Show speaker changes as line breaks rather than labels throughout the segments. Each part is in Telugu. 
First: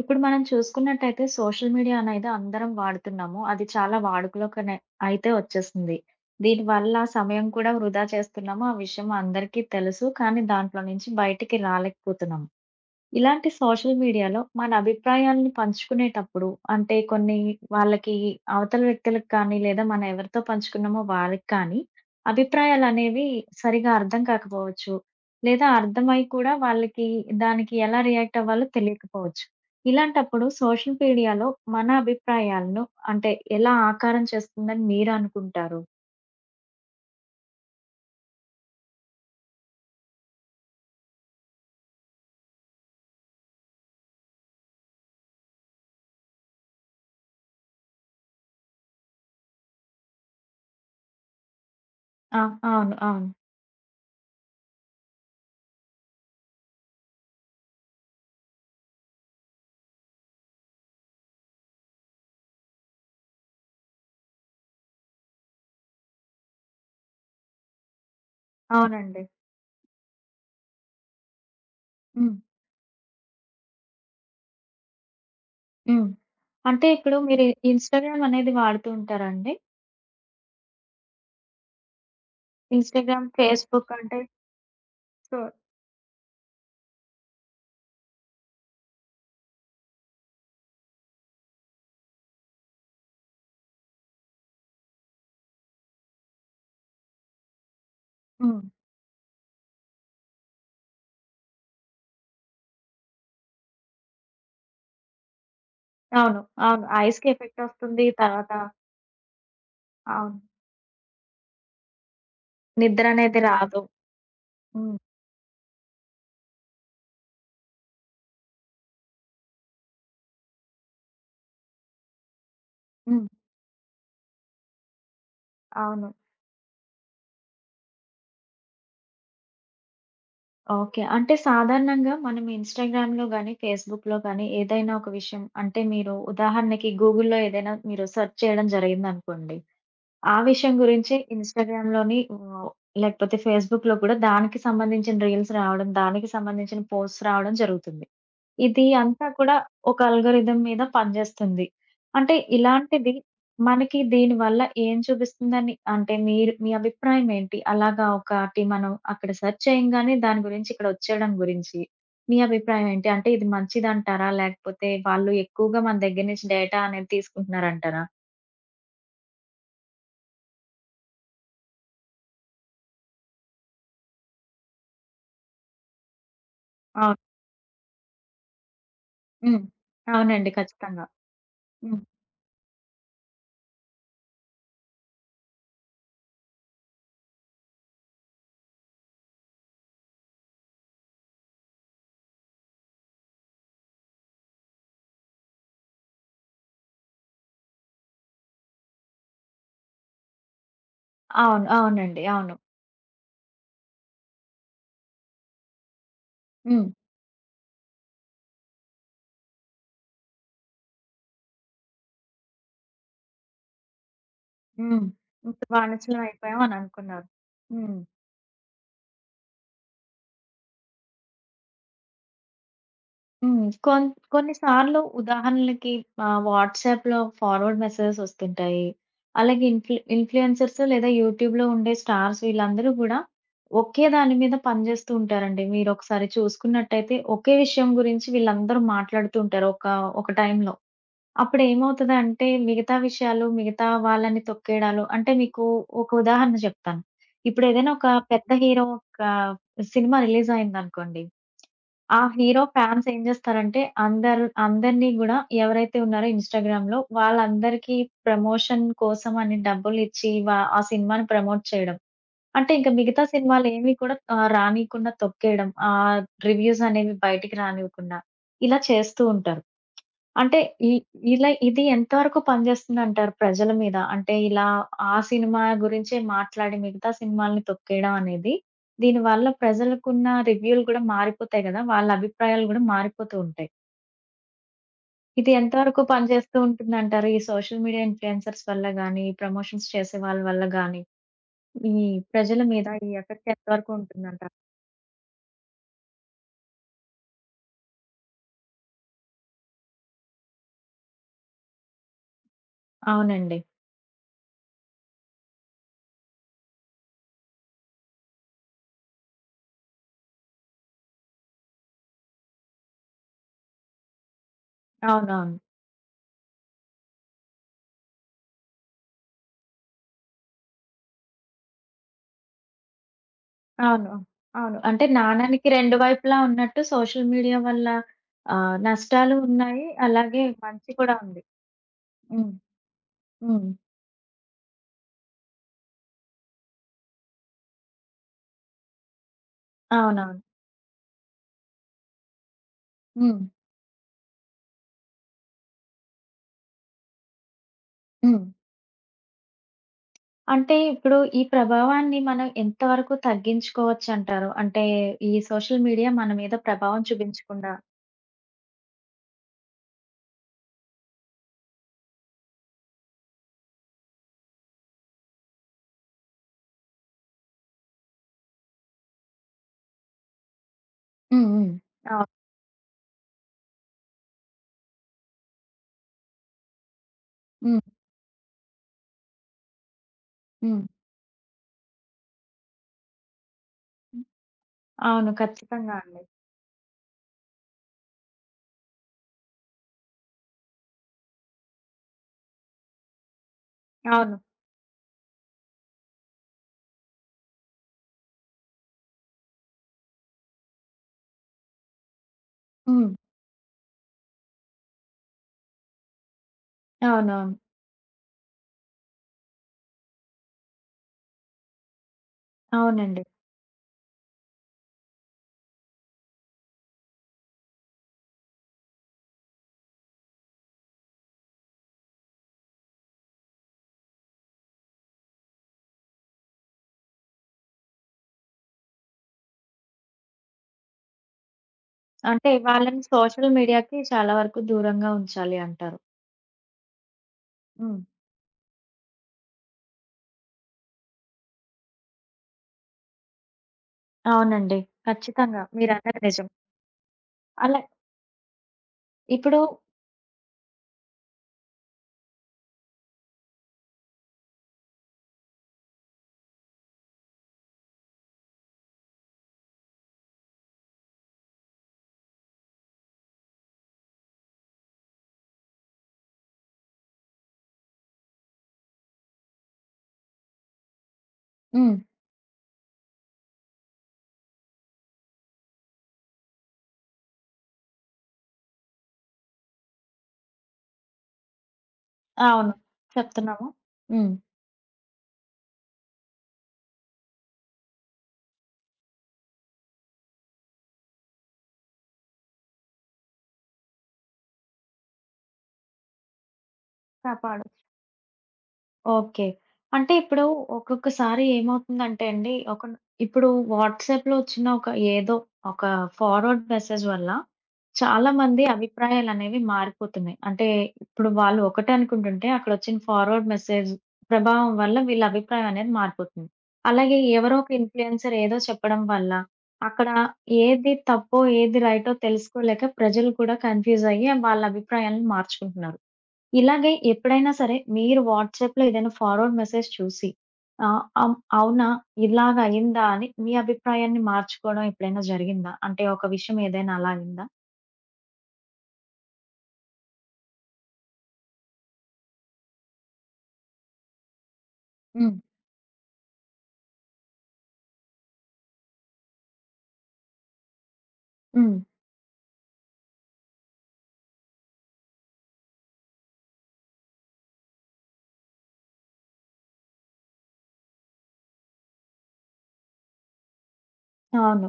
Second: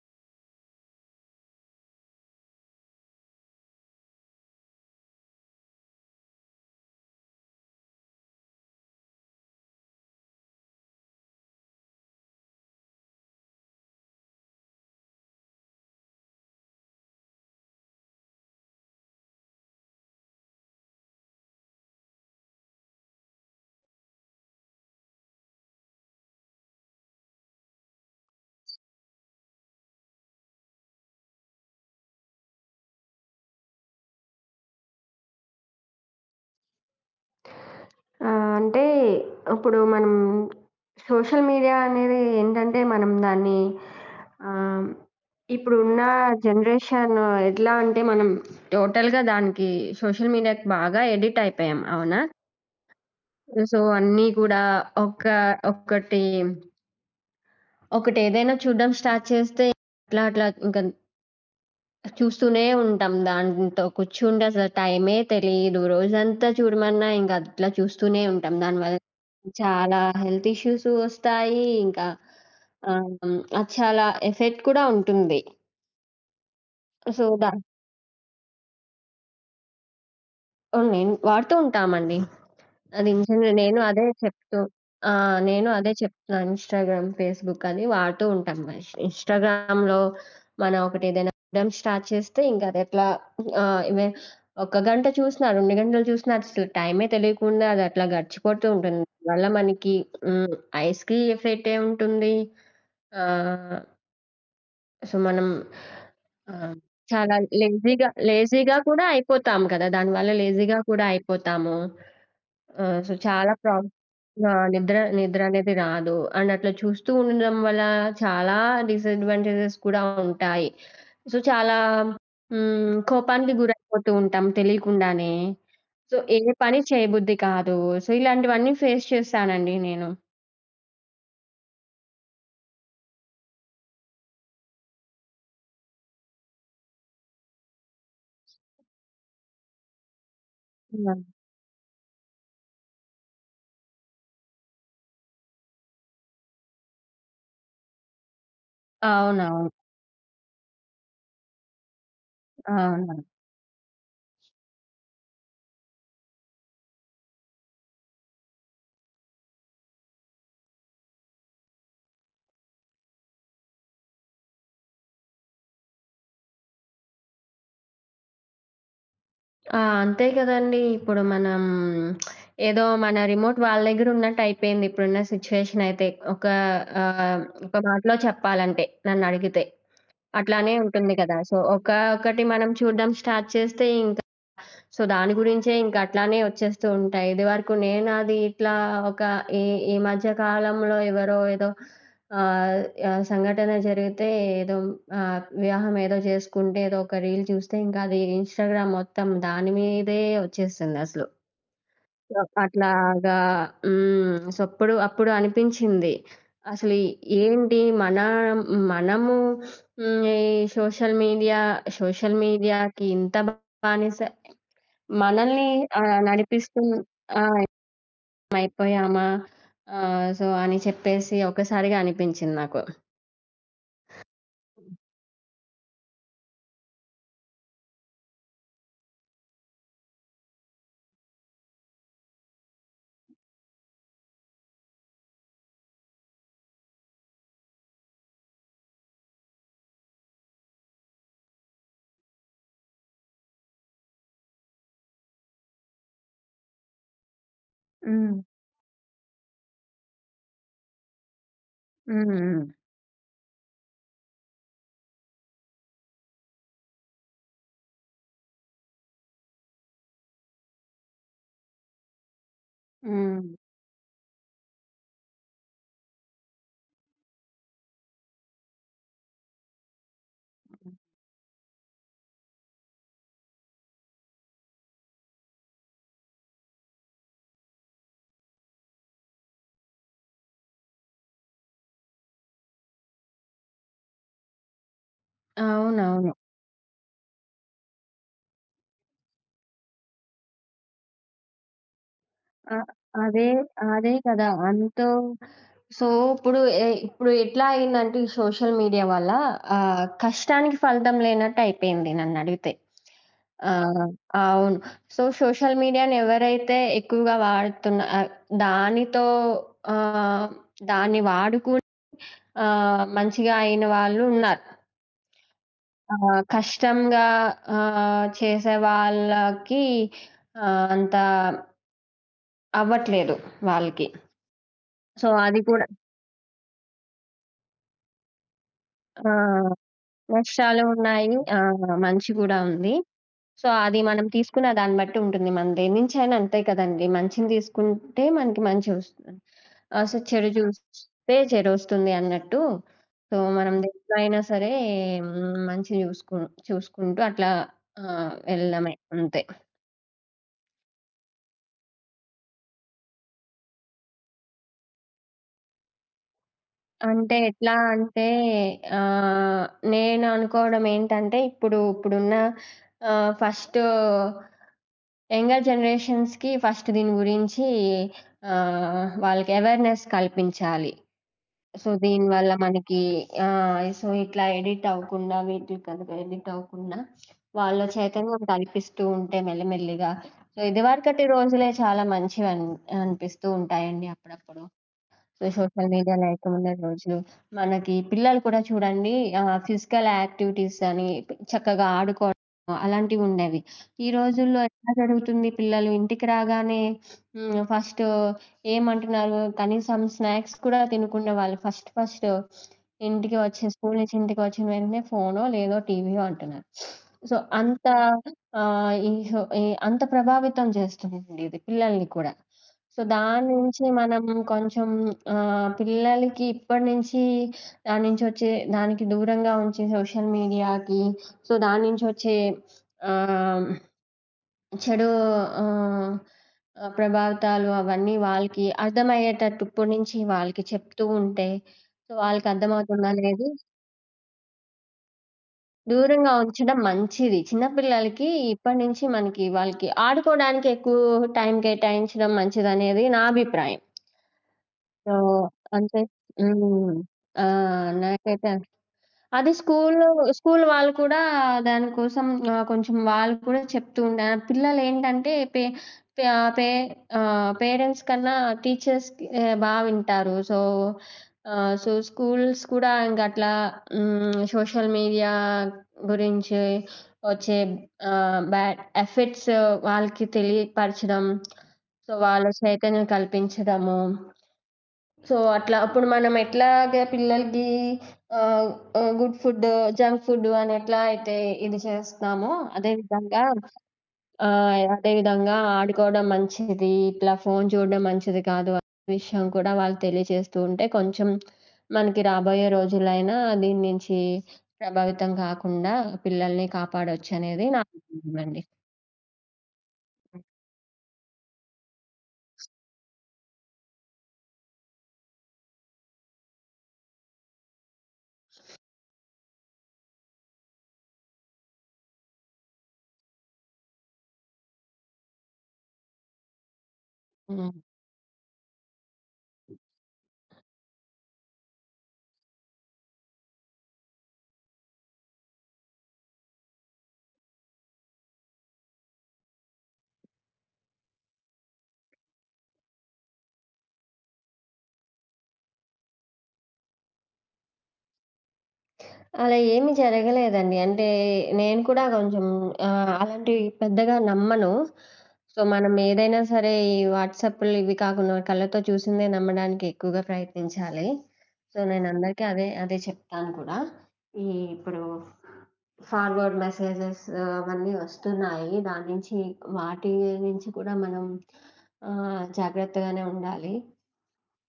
ఇప్పుడు మనం చూసుకున్నట్టయితే సోషల్ మీడియా అనేది అందరం వాడుతున్నాము. అది చాలా వాడుకలోకనే అయితే వచ్చేసింది. దీనివల్ల సమయం కూడా వృధా చేస్తున్నాము. ఆ విషయం అందరికీ తెలుసు. కానీ దాంట్లో నుంచి బయటికి రాలేకపోతున్నాం. ఇలాంటి సోషల్ మీడియాలో మన అభిప్రాయాలను పంచుకునేటప్పుడు అంటే కొన్ని వాళ్ళకి అవతల వ్యక్తులకు కానీ లేదా మనం ఎవరితో పంచుకున్నామో వాళ్ళకి కానీ అభిప్రాయాలు అనేవి సరిగా అర్థం కాకపోవచ్చు. లేదా అర్థమై కూడా వాళ్ళకి దానికి ఎలా రియాక్ట్ అవ్వాలో తెలియకపోవచ్చు. ఇలాంటప్పుడు సోషల్ మీడియాలో మన అభిప్రాయాలను అంటే ఎలా ఆకారం చేస్తుందని మీరు అనుకుంటారు?
ఆ! అంటే ఇప్పుడు మనం సోషల్ మీడియా అనేది ఏంటంటే మనం దాన్ని ఆహ్, ఇప్పుడున్న జనరేషన్ ఎట్లా అంటే మనం టోటల్‌గా దానికి సోషల్ మీడియాకి బాగా ఎడిక్ట్ అయిపోయాం. అవునా?
ఆ! అవును. అవును.
సో, అన్నీ కూడా ఒక ఒకటి ఒకటేదైనా చూడడం స్టార్ట్ చేస్తే అట్లా అట్లా ఇంక చూస్తూనే ఉంటాం. దాంతో కూర్చుంటే అసలు టైమే తెలీదు. రోజంతా చూడమన్నా ఇంక అట్లా చూస్తూనే ఉంటాం. దానివల్ల
అవునండి.
చాలా హెల్త్ ఇష్యూస్ వస్తాయి. ఇంకా
హ్మ్.
ఆహ్, అది చాలా ఎఫెక్ట్ కూడా ఉంటుంది.
హ్మ్. అంటే ఇప్పుడు
సో,
మీరు
దా
ఇన్‌స్టాగ్రామ్ అనేది వాడుతూ ఉంటారా అండి?
ఓ నేను వాడుతూ ఉంటామండి. అది
ఇన్‌స్టాగ్రామ్,
నిజంగా. నేను
ఫేస్‌బుక్
అదే
అంటే
చెప్తూ ఆ!
సో
నేను అదే చెప్తున్నా. ఇన్‌స్టాగ్రామ్, ఫేస్‌బుక్ అని వాడుతూ ఉంటాం. మరి ఇన్‌స్టాగ్రామ్‌లో మనం ఒకటేదైనా చూడడం స్టార్ట్ చేస్తే ఇంక అదెట్లా ఆహ్, ఇవే 1 గంట చూసినా, 2 గంటలు చూసినా అసలు టైమే తెలియకుండా అదట్లా
హ్మ్.
గడిచిపోతూ ఉంటుంది. వల్ల మనకి హ్మ్. ఐస్‌కి ఎఫెక్టే ఉంటుంది. ఆహ్, సో, మనం
అవును.
ఆహ్,
అవును. ఐస్‌కి
చాలా
ఎఫెక్ట్ వస్తుంది.
లేజీగా
తర్వాత
లేజీగా కూడా అయిపోతాం కదా! దానివల్ల
అవును.
లేజీగా కూడా అయిపోతాము.
నిద్ర
సో,
అనేది
చాలా
రాదు.
ప్రాబ్ ఆ! నిద్ర
హ్మ్.
నిద్ర అనేది రాదు. అండ్ అట్లా చూస్తూ ఉండడం వల్ల చాలా డిసడ్వాంటేజెస్ కూడా ఉంటాయి. సో, చాలా హ్మ్.
హ్మ్.
కోపానికి గురైపోతూ ఉంటాం తెలియకుండానే.
అవును.
సో, ఏ పని చేయబుద్ధి కాదు. సో, ఇలాంటివన్నీ ఫేస్ చేశానండి నేను.
ఓకే. అంటే సాధారణంగా మనం ఇన్‌స్టాగ్రామ్‌లో గాని, ఫేస్‌బుక్‌లో గాని ఏదైనా ఒక విషయం అంటే మీరు ఉదాహరణకి గూగుల్‌లో ఏదైనా మీరు సెర్చ్ చేయడం జరిగిందనుకోండి. ఆ విషయం గురించి
హ్మ్.
ఇన్‌స్టాగ్రామ్‌లోని లేకపోతే ఫేస్‌బుక్‌లో కూడా దానికి సంబంధించిన రీల్స్ రావడం, దానికి సంబంధించిన పోస్ట్స్ రావడం జరుగుతుంది. ఇది అంతా కూడా
అవునవును.
ఒక అల్గోరిథం మీద పనిజేస్తుంది. అంటే ఇలాంటిది
అవునవును.
మనకి దీనివల్ల ఏం చూపిస్తుందని అంటే మీరు మీ అభిప్రాయం ఏంటి? అలాగా ఒకటి మనం అక్కడ సెర్చ్ చేయంగానే దాని గురించి ఇక్కడ వచ్చేయడం గురించి మీ అభిప్రాయం ఏంటి? అంటే ఇది మంచిదంటారా? లేకపోతే వాళ్ళు ఎక్కువగా మన దగ్గర నుంచి డేటా అనేది తీసుకుంటున్నారంటారా?
ఆ! అంతే కదండీ! ఇప్పుడు మనం ఏదో మన రిమోట్ వాళ్ళ దగ్గర ఉన్నట్టు అయిపోయింది ఇప్పుడున్న సిట్యుయేషన్ అయితే. ఒక
అవును.
ఆహ్, ఒక మాటలో చెప్పాలంటే
హ్మ్.
నన్నడిగితే.
అవునండి.
అట్లానే
ఖచ్చితంగా.
ఉంటుంది కదా! సో,
హ్మ్.
ఒకటి మనం చూడడం స్టార్ట్ చేస్తే ఇంక సో, దాని గురించే ఇంక అట్లానే వచ్చేస్తూ ఉంటాయి. ఇదివరకు నేనది ఇట్లా ఒక ఈ ఈ మధ్య కాలంలో ఎవరో ఏదో ఆహ్, ఆహ్, సంఘటన జరిగితే ఏదో వివాహం ఏదో చేసుకుంటే ఏదో ఒక రీల్ చూస్తే ఇంకది ఇన్‌స్టాగ్రామ్ మొత్తం దాని మీదే వచ్చేసిందసలు.
అవును. అవునండి.
సో,
అవును.
అట్లాగా హ్మ్. సో, అప్పుడు అప్పుడు అనిపించింది.
హ్మ్.
అసలు ఏంటి మనము హ్మ్. ఈ సోషల్ మీడియా సోషల్ మీడియాకి ఇంత బానిస
హ్మ్. ఇంక
మనల్ని
బానిసలం అయిపోయాం అని
నడిపిస్తూ
అనుకున్నారు.
ఆ!
హ్మ్.
అయిపోయామా? సో, అని చెప్పేసి ఒక్కసారిగా అనిపించింది నాకు.
హ్మ్. కొన్ని సార్లు ఉదాహరణలకి వాట్సాప్‌లో ఫార్వర్డ్ మెసేజెస్ వస్తుంటాయి. అలాగే ఇన్‌ఫ్లుయెన్సర్స్ లేదా యూట్యూబ్‌లో ఉండే స్టార్స్ వీళ్ళందరూ గూడా ఒకే దాని మీద పనిజేస్తూ ఉంటారండి. మీరొకసారి చూసుకున్నట్టయితే ఒకే విషయం గురించి వీళ్ళందరూ మాట్లాడుతూ ఉంటారు. ఒక, ఒక టైంలో. అప్పుడేమవుతదంటే మిగతా విషయాలు, మిగతా వాళ్ళని తొక్కేయడాలు అంటే మీకు ఒక ఉదాహరణ చెప్తాను. ఇప్పుడేదైనా ఒక
హ్మ్.
పెద్ద హీరో ఒక సినిమా రిలీజ్ అయిందనుకోండి. ఆ
హ్మ్.
హీరో
హ్మ్.
ఫ్యాన్స్ ఏం జేస్తారంటే, అందరు అందరిని గూడా ఎవరైతే ఉన్నారో ఇన్‌స్టాగ్రామ్‌లో వాళ్ళందరికీ ప్రమోషన్ కోసమని డబ్బులిచ్చి ఆ సినిమాని ప్రమోట్ చేయడం. అంటే ఇంక మిగతా
హ్మ్.
సినిమాలేవి కూడా రానీయకుండా తొక్కేయడం. రివ్యూస్ అనేవి బయటికి రానివ్వకుండా ఇలా చేస్తూ ఉంటారు. అంటే ఇ ఇలా ఇది ఎంతవరకు పనిచేస్తుందంటారు ప్రజల మీద? అంటే ఇలా ఆ సినిమా గురించే మాట్లాడి మిగతా సినిమాల్ని తొక్కేయడం అనేది, దీనివల్ల ప్రజలకున్న రివ్యూలు గూడా మారిపోతాయి గదా! వాళ్ళ అభిప్రాయాలు గూడా మారిపోతూ ఉంటాయి. ఇది ఎంతవరకు
అవునవును.
పనిచేస్తూ ఉంటుందంటారు? ఈ సోషల్ మీడియా ఇన్‌ఫ్లుయెన్సర్స్ వల్ల గానీ, ఈ ప్రమోషన్స్ చేసే వాళ్ళ వల్ల గానీ, ఈ ప్రజల
అ
మీద ఈ
అదే
ఎఫెక్ట్ ఎంతవరకు
అదే కదా!
ఉంటుందంటారు?
అంతో సో, ఇప్పుడు ఇప్పుడు ఎట్లా అయిందంటే ఈ సోషల్ మీడియా వల్ల కష్టానికి ఫలితం లేనట్టయిపోయింది నన్నడిగితే.
అవునండి.
ఆహ్, అవును. సో, సోషల్ మీడియాని ఎవరైతే ఎక్కువగా వాడుతున్న దానితో ఆహ్, దాన్ని వాడుకుని మంచిగా అయిన వాళ్ళు ఉన్నారు.
అవునవును.
కష్టంగా చేసే వాళ్ళకి ఆహ్, అంత అవ్వట్లేదు వాళ్ళకి.
అవును. అవును. అంటే
సో, అది
నాణానికి
కూడా
రెండు వైపులా ఉన్నట్టు సోషల్ మీడియా వల్ల
ఆ!
నష్టాలు ఉన్నాయి. అలాగే
నష్టాలు
మంచి కూడా
ఉన్నాయి.
ఉంది.
ఆ! మంచి
హ్మ్.
గూడా ఉంది. సో,
హ్మ్.
అది మనం తీసుకున్న దాన్ని బట్టి ఉంటుంది. మనం దేన్నించైనా అంతే కదండీ! మంచిని తీసుకుంటే మనకి మంచి వస్తుంది. సో,
అవునవును.
చెడు చూస్తే చెడొస్తుంది అన్నట్టు. సో,
హ్మ్.
మనం దేంట్లో అయినా సరే మంచి చూసుకు చూసుకుంటూ అట్లా
హ్మ్.
వెళ్ళడమే అంతే.
అంటే ఇప్పుడు ఈ ప్రభావాన్ని మనం ఎంతవరకు తగ్గించుకోవచ్చంటారు? అంటే ఈ సోషల్ మీడియా మన మీద ప్రభావం
అంటే
చూపించకుండా.
ఎట్లా అంటే ఆహ్, నేను అనుకోవడం ఏంటంటే ఇప్పుడున్న ఆహ్, ఫస్టు యంగర్ జనరేషన్స్‌కి ఫస్ట్ దీని గురించి వాళ్ళకి అవేర్‌నెస్ కల్పించాలి.
హ్మ్. హ్మ్.
సో,
అవును.
దీనివల్ల మనకి ఇట్లా ఎడిట్ అవ్వకుండా వీటికి కనుక ఎడిట్ అవ్వకుండా
హ్మ్.
వాళ్ళ చైతన్యం కల్పిస్తూ ఉంటే మెల్లిమెల్లిగా సో,
హ్మ్.
ఇదివరకటి రోజులే చాలా మంచివి అనిపిస్తూ ఉంటాయండి అప్పుడప్పుడు.
అవును.
సో, సోషల్
ఖచ్చితంగా
మీడియా
అండి.
లేకమున్నటి రోజులు మనకి పిల్లలు కూడా చూడండి ఫిజికల్ యాక్టివిటీస్ అని చక్కగా ఆడుకోవడం అలాంటివుండేవి. ఈ
అవును.
రోజుల్లో ఎట్లా జరుగుతుంది పిల్లలు ఇంటికి రాగానే హ్మ్, ఫస్ట్ ఏమంటున్నారు కనీసం స్నాక్స్ కూడా తినకుండా వాళ్ళు ఫస్ట్ ఫస్ట్
హ్మ్.
ఇంటికి వచ్చి స్కూలు నుంచి ఇంటికి వచ్చిన వెంటనే ఫోనో లేదో టీవీయో అంటున్నారు. సో,
అవునవును.
అంత ఆహ్, ఈ సో, ఈ అంత ప్రభావితం చేస్తుంది ఇది పిల్లల్ని కూడా. సో,
అవునండి.
దాని నుంచి మనం కొంచెం పిల్లలకి ఇప్పటి నుంచి దాని నుంచి వచ్చే దానికి దూరంగా ఉంచి సోషల్ మీడియాకి సో, దాని నుంచి వచ్చే ఆహ్, చెడు ఆహ్, ఆహ్, ప్రభావితాలు అవన్నీ వాళ్ళకి అర్థమయ్యేటట్టు ఇప్పటి నుంచి వాళ్ళకి చెప్తూ ఉంటే, సో, వాళ్ళకి
అంటే వాళ్ళని
అర్థమవుతుంది
సోషల్
అనేది
మీడియాకి చాలా వరకు దూరంగా ఉంచాలి అంటారు.
దూరంగా ఉంచడం మంచిది. చిన్న
హ్మ్.
పిల్లలకి ఇప్పటి నుంచి మనకి వాళ్ళకి ఆడుకోవడానికి ఎక్కువ టైం కేటాయించడం మంచిదనేది నా అభిప్రాయం.
అవునండి.
సో,
ఖచ్చితంగా.
అంటే
మీరన్నది నిజం.
హ్మ్. ఆ!
అలా
నాకైతే అది
ఇప్పుడు
స్కూల్లో స్కూల్ వాళ్ళు కూడా దానికోసం కొంచెం వాళ్ళు కూడా చెప్తూ ఉండే. పిల్లలేంటంటే పే పే ఆహ్, పే ఆహ్, పేరెంట్స్ కన్నా టీచర్స్‌కి ఆహ్, బా వింటారు. సో, స్కూల్స్ కూడా ఇంకట్లా హ్మ్. సోషల్ మీడియా గురించి వచ్చే బ్యాడ్ ఎఫెక్ట్స్ వాళ్ళకి తెలియపరచడం.
హ్మ్.
సో, వాళ్ళ చైతన్యం కల్పించడము. సో అట్లా అప్పుడు మనం ఎట్లాగ పిల్లలకి గుడ్ ఫుడ్, జంక్ ఫుడ్ అని ఎట్లా అయితే ఇది చేస్తామో
అవును.
అదే విధంగా
చెప్తున్నాము. హ్మ్.
అదే విధంగా ఆడుకోవడం మంచిది. ఇట్లా ఫోను చూడడం మంచిది కాదు అనే విషయం కూడా వాళ్ళు తెలియజేస్తూ ఉంటే కొంచెం మనకి రాబోయే రోజులైనా దీని నుంచి ప్రభావితం కాకుండా పిల్లల్ని
కాపాడు.
కాపాడొచ్చనేది నా ఉద్దేశమండి.
ఓకే. అంటే ఇప్పుడు ఒక్కొక్కసారి ఏమవుతుందంటే అండి, ఒక ఇప్పుడు వాట్సాప్‌లో వచ్చిన ఒక ఏదో ఒక ఫార్వర్డ్ మెసేజ్ వల్ల చాలా మంది అభిప్రాయాలనేవి మారిపోతున్నాయి. అంటే ఇప్పుడు వాళ్ళు ఒకటే అనుకుంటుంటే అక్కడొచ్చిన ఫార్వర్డ్ మెసేజ్ ప్రభావం వల్ల వీళ్ళ అభిప్రాయం అనేది మారిపోతుంది. అలాగే ఎవరో ఒక
హ్మ్.
ఇన్‌ఫ్లుయెన్సర్ ఏదో చెప్పడం వల్ల అక్కడ ఏది తప్పో, ఏది రైటో తెలుసుకోలేక ప్రజలు కూడా కన్‌ఫ్యూజ్ అయ్యి వాళ్ళ అభిప్రాయాలను మార్చుకుంటున్నారు. ఇలాగే ఎప్పుడైనా సరే మీరు వాట్సాప్‌లో ఏదైనా ఫార్వర్డ్ మెసేజ్ చూసి ఆహ్, అం అవునా! ఇలాగ అయిందా! అని మీ అభిప్రాయాన్ని మార్చుకోవడం ఎప్పుడైనా జరిగిందా? అంటే ఒక విషయం ఏదైనా అలా అయిందా?
అలా ఏమీ జరగలేదండి. అంటే నేను కూడా కొంచెం అలాంటివి పెద్దగా నమ్మను. సో, మనం ఏదైనా సరే ఈ వాట్సాప్‌లు ఇవి కాకుండా కళ్ళతో చూసిందే నమ్మడానికి ఎక్కువగా ప్రయత్నించాలి.
హ్మ్.
సో, నేను అందరికీ అదే చెప్తాను కూడా. ఈ ఇప్పుడు ఫార్వర్డ్ మెసేజెస్ అవన్నీ వస్తున్నాయి. దాని నుంచి వాటి నుంచి కూడా మనం జాగ్రత్తగానే ఉండాలి.
అవును.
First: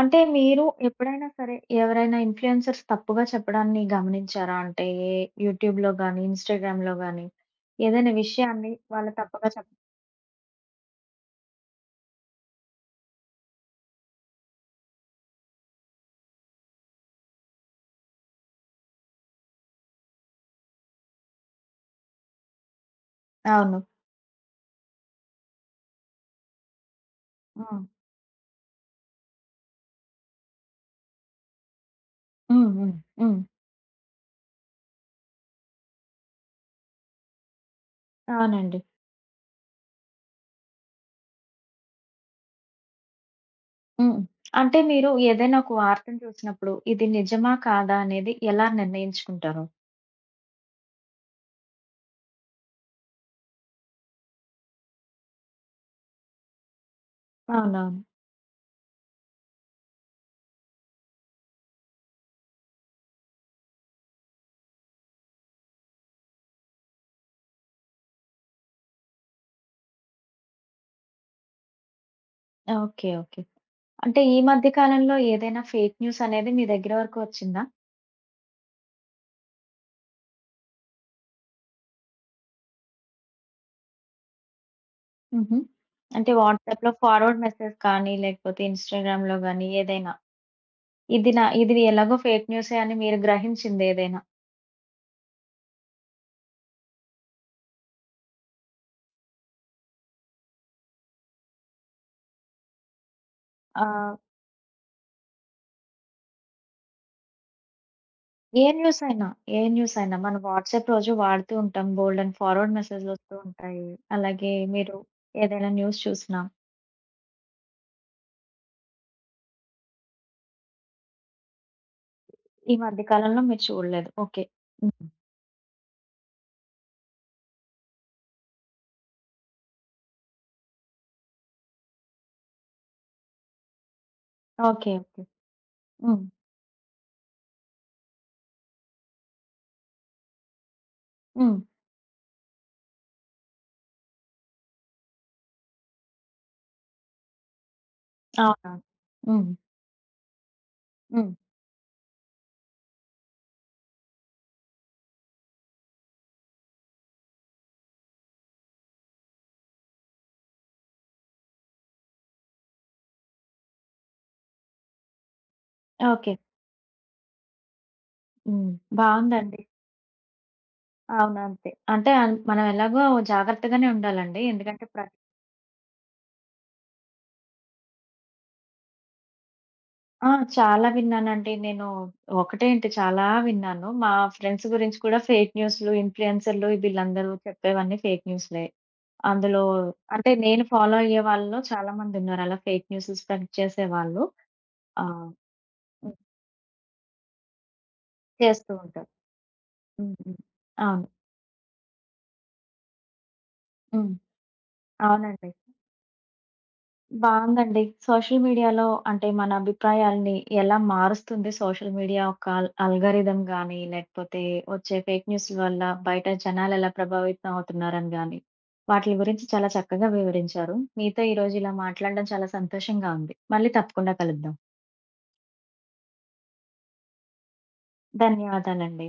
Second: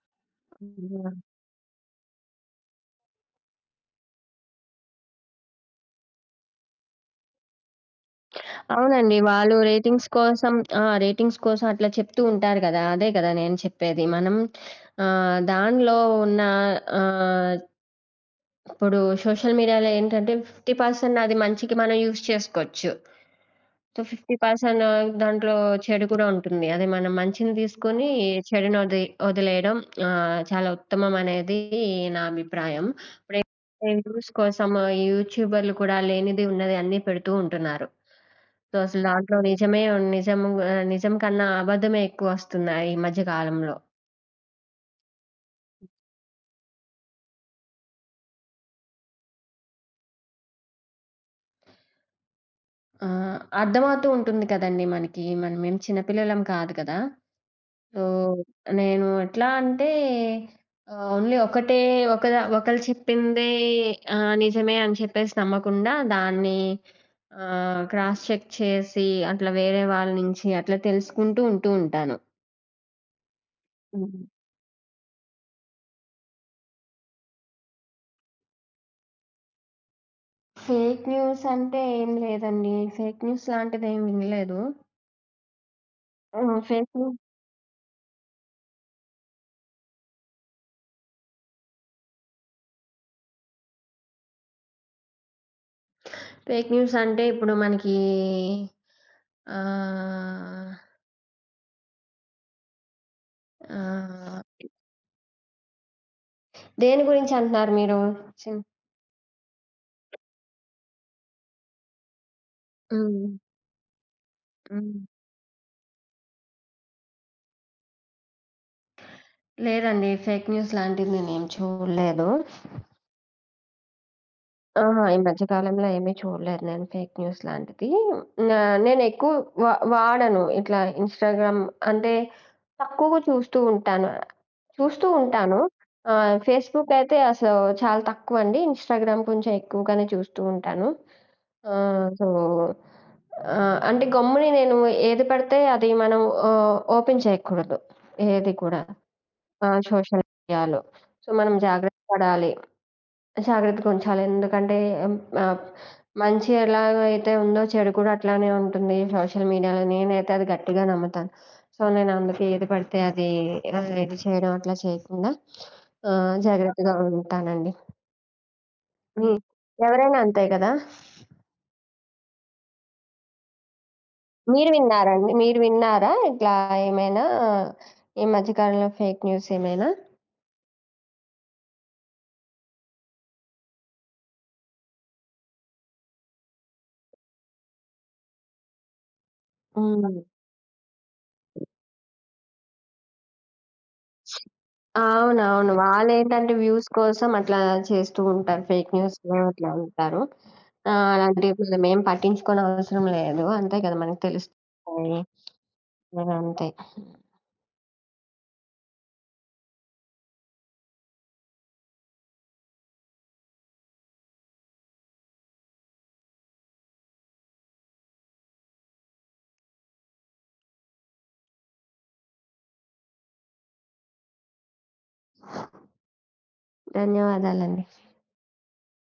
అంటే మీరు
హ్మ్.
ఎప్పుడైనా సరే ఎవరైనా ఇన్‌ఫ్లుయెన్సర్స్ తప్పుగా చెప్పడాన్ని గమనించారా? అంటే యూట్యూబ్‌లో గాని, ఇన్‌స్టాగ్రామ్‌లో గాని ఏదైనా విషయాన్ని వాళ్ళు
అవునండి.
తప్పుగా
వాళ్ళు
చెప్
రేటింగ్స్ కోసం ఆ! రేటింగ్స్ కోసం అట్లా చెప్తూ ఉంటారు కదా! అదే కదా నేను చెప్పేది. మనం ఆహ్, దానిలో ఉన్న ఆహ్, ఇప్పుడు సోషల్ మీడియాలో ఏంటంటే 50% అది మంచికి మనం యూజ్ చేసుకోవచ్చు.
అవును.
సో, 50% దాంట్లో చెడు కూడా ఉంటుంది. అదే మనం మంచిని
హ్మ్.
తీసుకొని చెడుని వది వదిలేయడం చాలా ఉత్తమమనేది నా
హ్మ్.
అభిప్రాయం.
హ్మ్. హ్మ్.
ఇప్పుడేంటంటే వ్యూస్ కోసం యూట్యూబర్‌లు కూడా లేనిది, ఉన్నది అన్నీ పెడుతూ ఉంటున్నారు. సో,
అవునండి.
అసలు దాంట్లో నిజమే ఉం- నిజం ఆహ్, నిజం కన్నా అబద్ధమే ఎక్కువొస్తున్నాయి ఈ మధ్య కాలంలో.
హ్మ్. అంటే మీరు ఏదైనా ఒక వార్తను చూసినప్పుడు ఇది నిజమా? కాదా? అనేది ఎలా నిర్ణయించుకుంటారు?
ఆ! అర్థమవుతూ ఉంటుంది కదండీ మనకి. మనమేం చిన్నపిల్లలం కాదు కదా!
అవునవును.
ఓహ్! నేను ఎట్లా అంటే ఓన్లీ ఒకటే ఒకద ఒకళ్ళు చెప్పిందే నిజమే అని చెప్పేసి నమ్మకుండా దాన్ని క్రాస్ చెక్ చేసి అట్లా వేరే వాళ్ళ నుంచి అట్లా తెలుసుకుంటూ ఉంటాను.
ఓకే. ఓకే. అంటే
హ్మ్.
ఈ మధ్య కాలంలో ఏదైనా ఫేక్ న్యూస్ అనేది మీ దగ్గర వరకు వచ్చిందా?
ఫేక్ న్యూస్ అంటే ఏం లేదండి. ఫేక్ న్యూస్ లాంటిదేమి వినలేదు.
హుహు. అంటే
హ్మ్.
వాట్సాప్‌లో ఫార్వర్డ్ మెసేజ్ కానీ, లేకపోతే ఇన్‌స్టాగ్రామ్‌లో గానీ ఏదైనా. ఇది ఎలాగో ఫేక్ న్యూసే అని మీరు గ్రహించిందేదైనా?
ఫేక్ న్యూస్ అంటే ఇప్పుడు మనకి ఆహ్,
ఆ!
ఆహ్, దేని గురించి అంటున్నారు మీరు? చిన్
ఏ న్యూస్ అయినా, ఏ న్యూస్ అయినా మనం వాట్సాప్ రోజు వాడుతూ ఉంటాం. బోలెడన్ని ఫార్వర్డ్
హ్మ్.
మెసేజ్‌లొస్తూ ఉంటాయి. అలాగే మీరు
హ్మ్.
ఏదైనా న్యూస్ చూసినా,
లేదండి. ఫేక్ న్యూస్ లాంటిది నేనేమి చూడలేదు.
ఈ మధ్య కాలంలో మీరు చూడలేదు. ఓకే. హ్మ్.
ఆహా! ఈ మధ్య కాలంలో ఏమీ చూడలేదు నేను ఫేక్ న్యూస్ లాంటిది. నా నేనెక్కువ వాడను. ఇట్లా ఇన్‌స్టాగ్రామ్ అంటే తక్కువగా చూస్తూ ఉంటాను.
ఓకే.
చూస్తూ
ఓకే.
ఉంటాను.
హ్మ్.
ఫేస్‌బుక్ అయితే అసలు చాలా తక్కువండి. ఇన్‌స్టాగ్రామ్ కొంచెం ఎక్కువగానే చూస్తూ ఉంటాను.
హ్మ్.
ఆహ్, సో, అంటే గమ్ముని నేను ఏది పడితే అది మనం ఓపెన్ చేయకూడదు. ఏది
అవునవును.
కూడా.
హ్మ్.
ఆ! సోషల్ మీడియాలో. సో,
హ్మ్.
మనం జాగ్రత్త పడాలి. జాగ్రత్తగుంచాలి. ఎందుకంటే హ్మ్, ఆహ్, మంచి ఎలాగైతే ఉందో చెడు కూడా అట్లానే ఉంటుంది సోషల్ మీడియాలో. నేనైతే అది గట్టిగా నమ్ముతాను. సో, నేను అందుకే ఏది పడితే అది ఇది చేయడం అట్లా చేయకుండా
ఓకే.
జాగ్రత్తగా ఉంటానండి.
హ్మ్.
హ్మ్.
బావుందండి.
ఎవరైనా అంతే కదా!
అవును. అంతే. అంటే ఆన్ మనం ఎలాగో జాగ్రత్తగానే ఉండాలండి.
మీరు
ఎందుకంటే
విన్నారా
ప్రతి
అండి? మీరు విన్నారా ఇట్లా ఏమైనా ఈ మధ్య కాలంలో ఫేక్ న్యూస్ ఏమైనా?
ఆ! చాలా విన్నానండి. నేను ఒకటేంటి చాలా విన్నాను. మా ఫ్రెండ్స్ గురించి కూడా ఫేక్ న్యూస్‌లు, ఇన్‌ఫ్లుయెన్సర్‌లు వీళ్ళందరూ చెప్పేవన్నీ ఫేక్ న్యూస్‌లే. అందులో
హ్మ్.
అంటే నేను ఫాలో అయ్యే వాళ్ళలో చాలా మందున్నారు. అలా ఫేక్ న్యూస్‌లు స్ప్రెడ్ చేసేవాళ్ళు. ఆహ్,
అవునవును.
హ్మ్.
వాళ్ళేంటంటే వ్యూస్ కోసం అట్లా చేస్తూ ఉంటారు.
చేస్తూ
ఫేక్
ఉంటారు.
న్యూస్‌లో అట్లా
హ్మ్.
ఉంటారు.
హ్మ్. అవును.
అలాంటివి మనమేం పట్టించుకోనవసరం లేదు. అంతే కదా!
హ్మ్.
మనకు తెలుస్తాయి.
అవునండి.
అవును అంతే.
బావుందండి. సోషల్ మీడియాలో అంటే మన అభిప్రాయాల్ని ఎలా మారుస్తుంది సోషల్ మీడియా ఒక అల్గారిథం గాని, లేకపోతే వచ్చే ఫేక్ న్యూస్‌ల వల్ల బయట జనాలెలా ప్రభావితం అవుతున్నారని గాని, వాటిలి గురించి చాలా చక్కగా వివరించారు. మీతో ఈరోజు ఇలా మాట్లాడడం చాలా సంతోషంగా ఉంది. మళ్ళీ తప్పకుండా కలుద్దాం.
ధన్యవాదాలండి.
ధన్యవాదాలండి.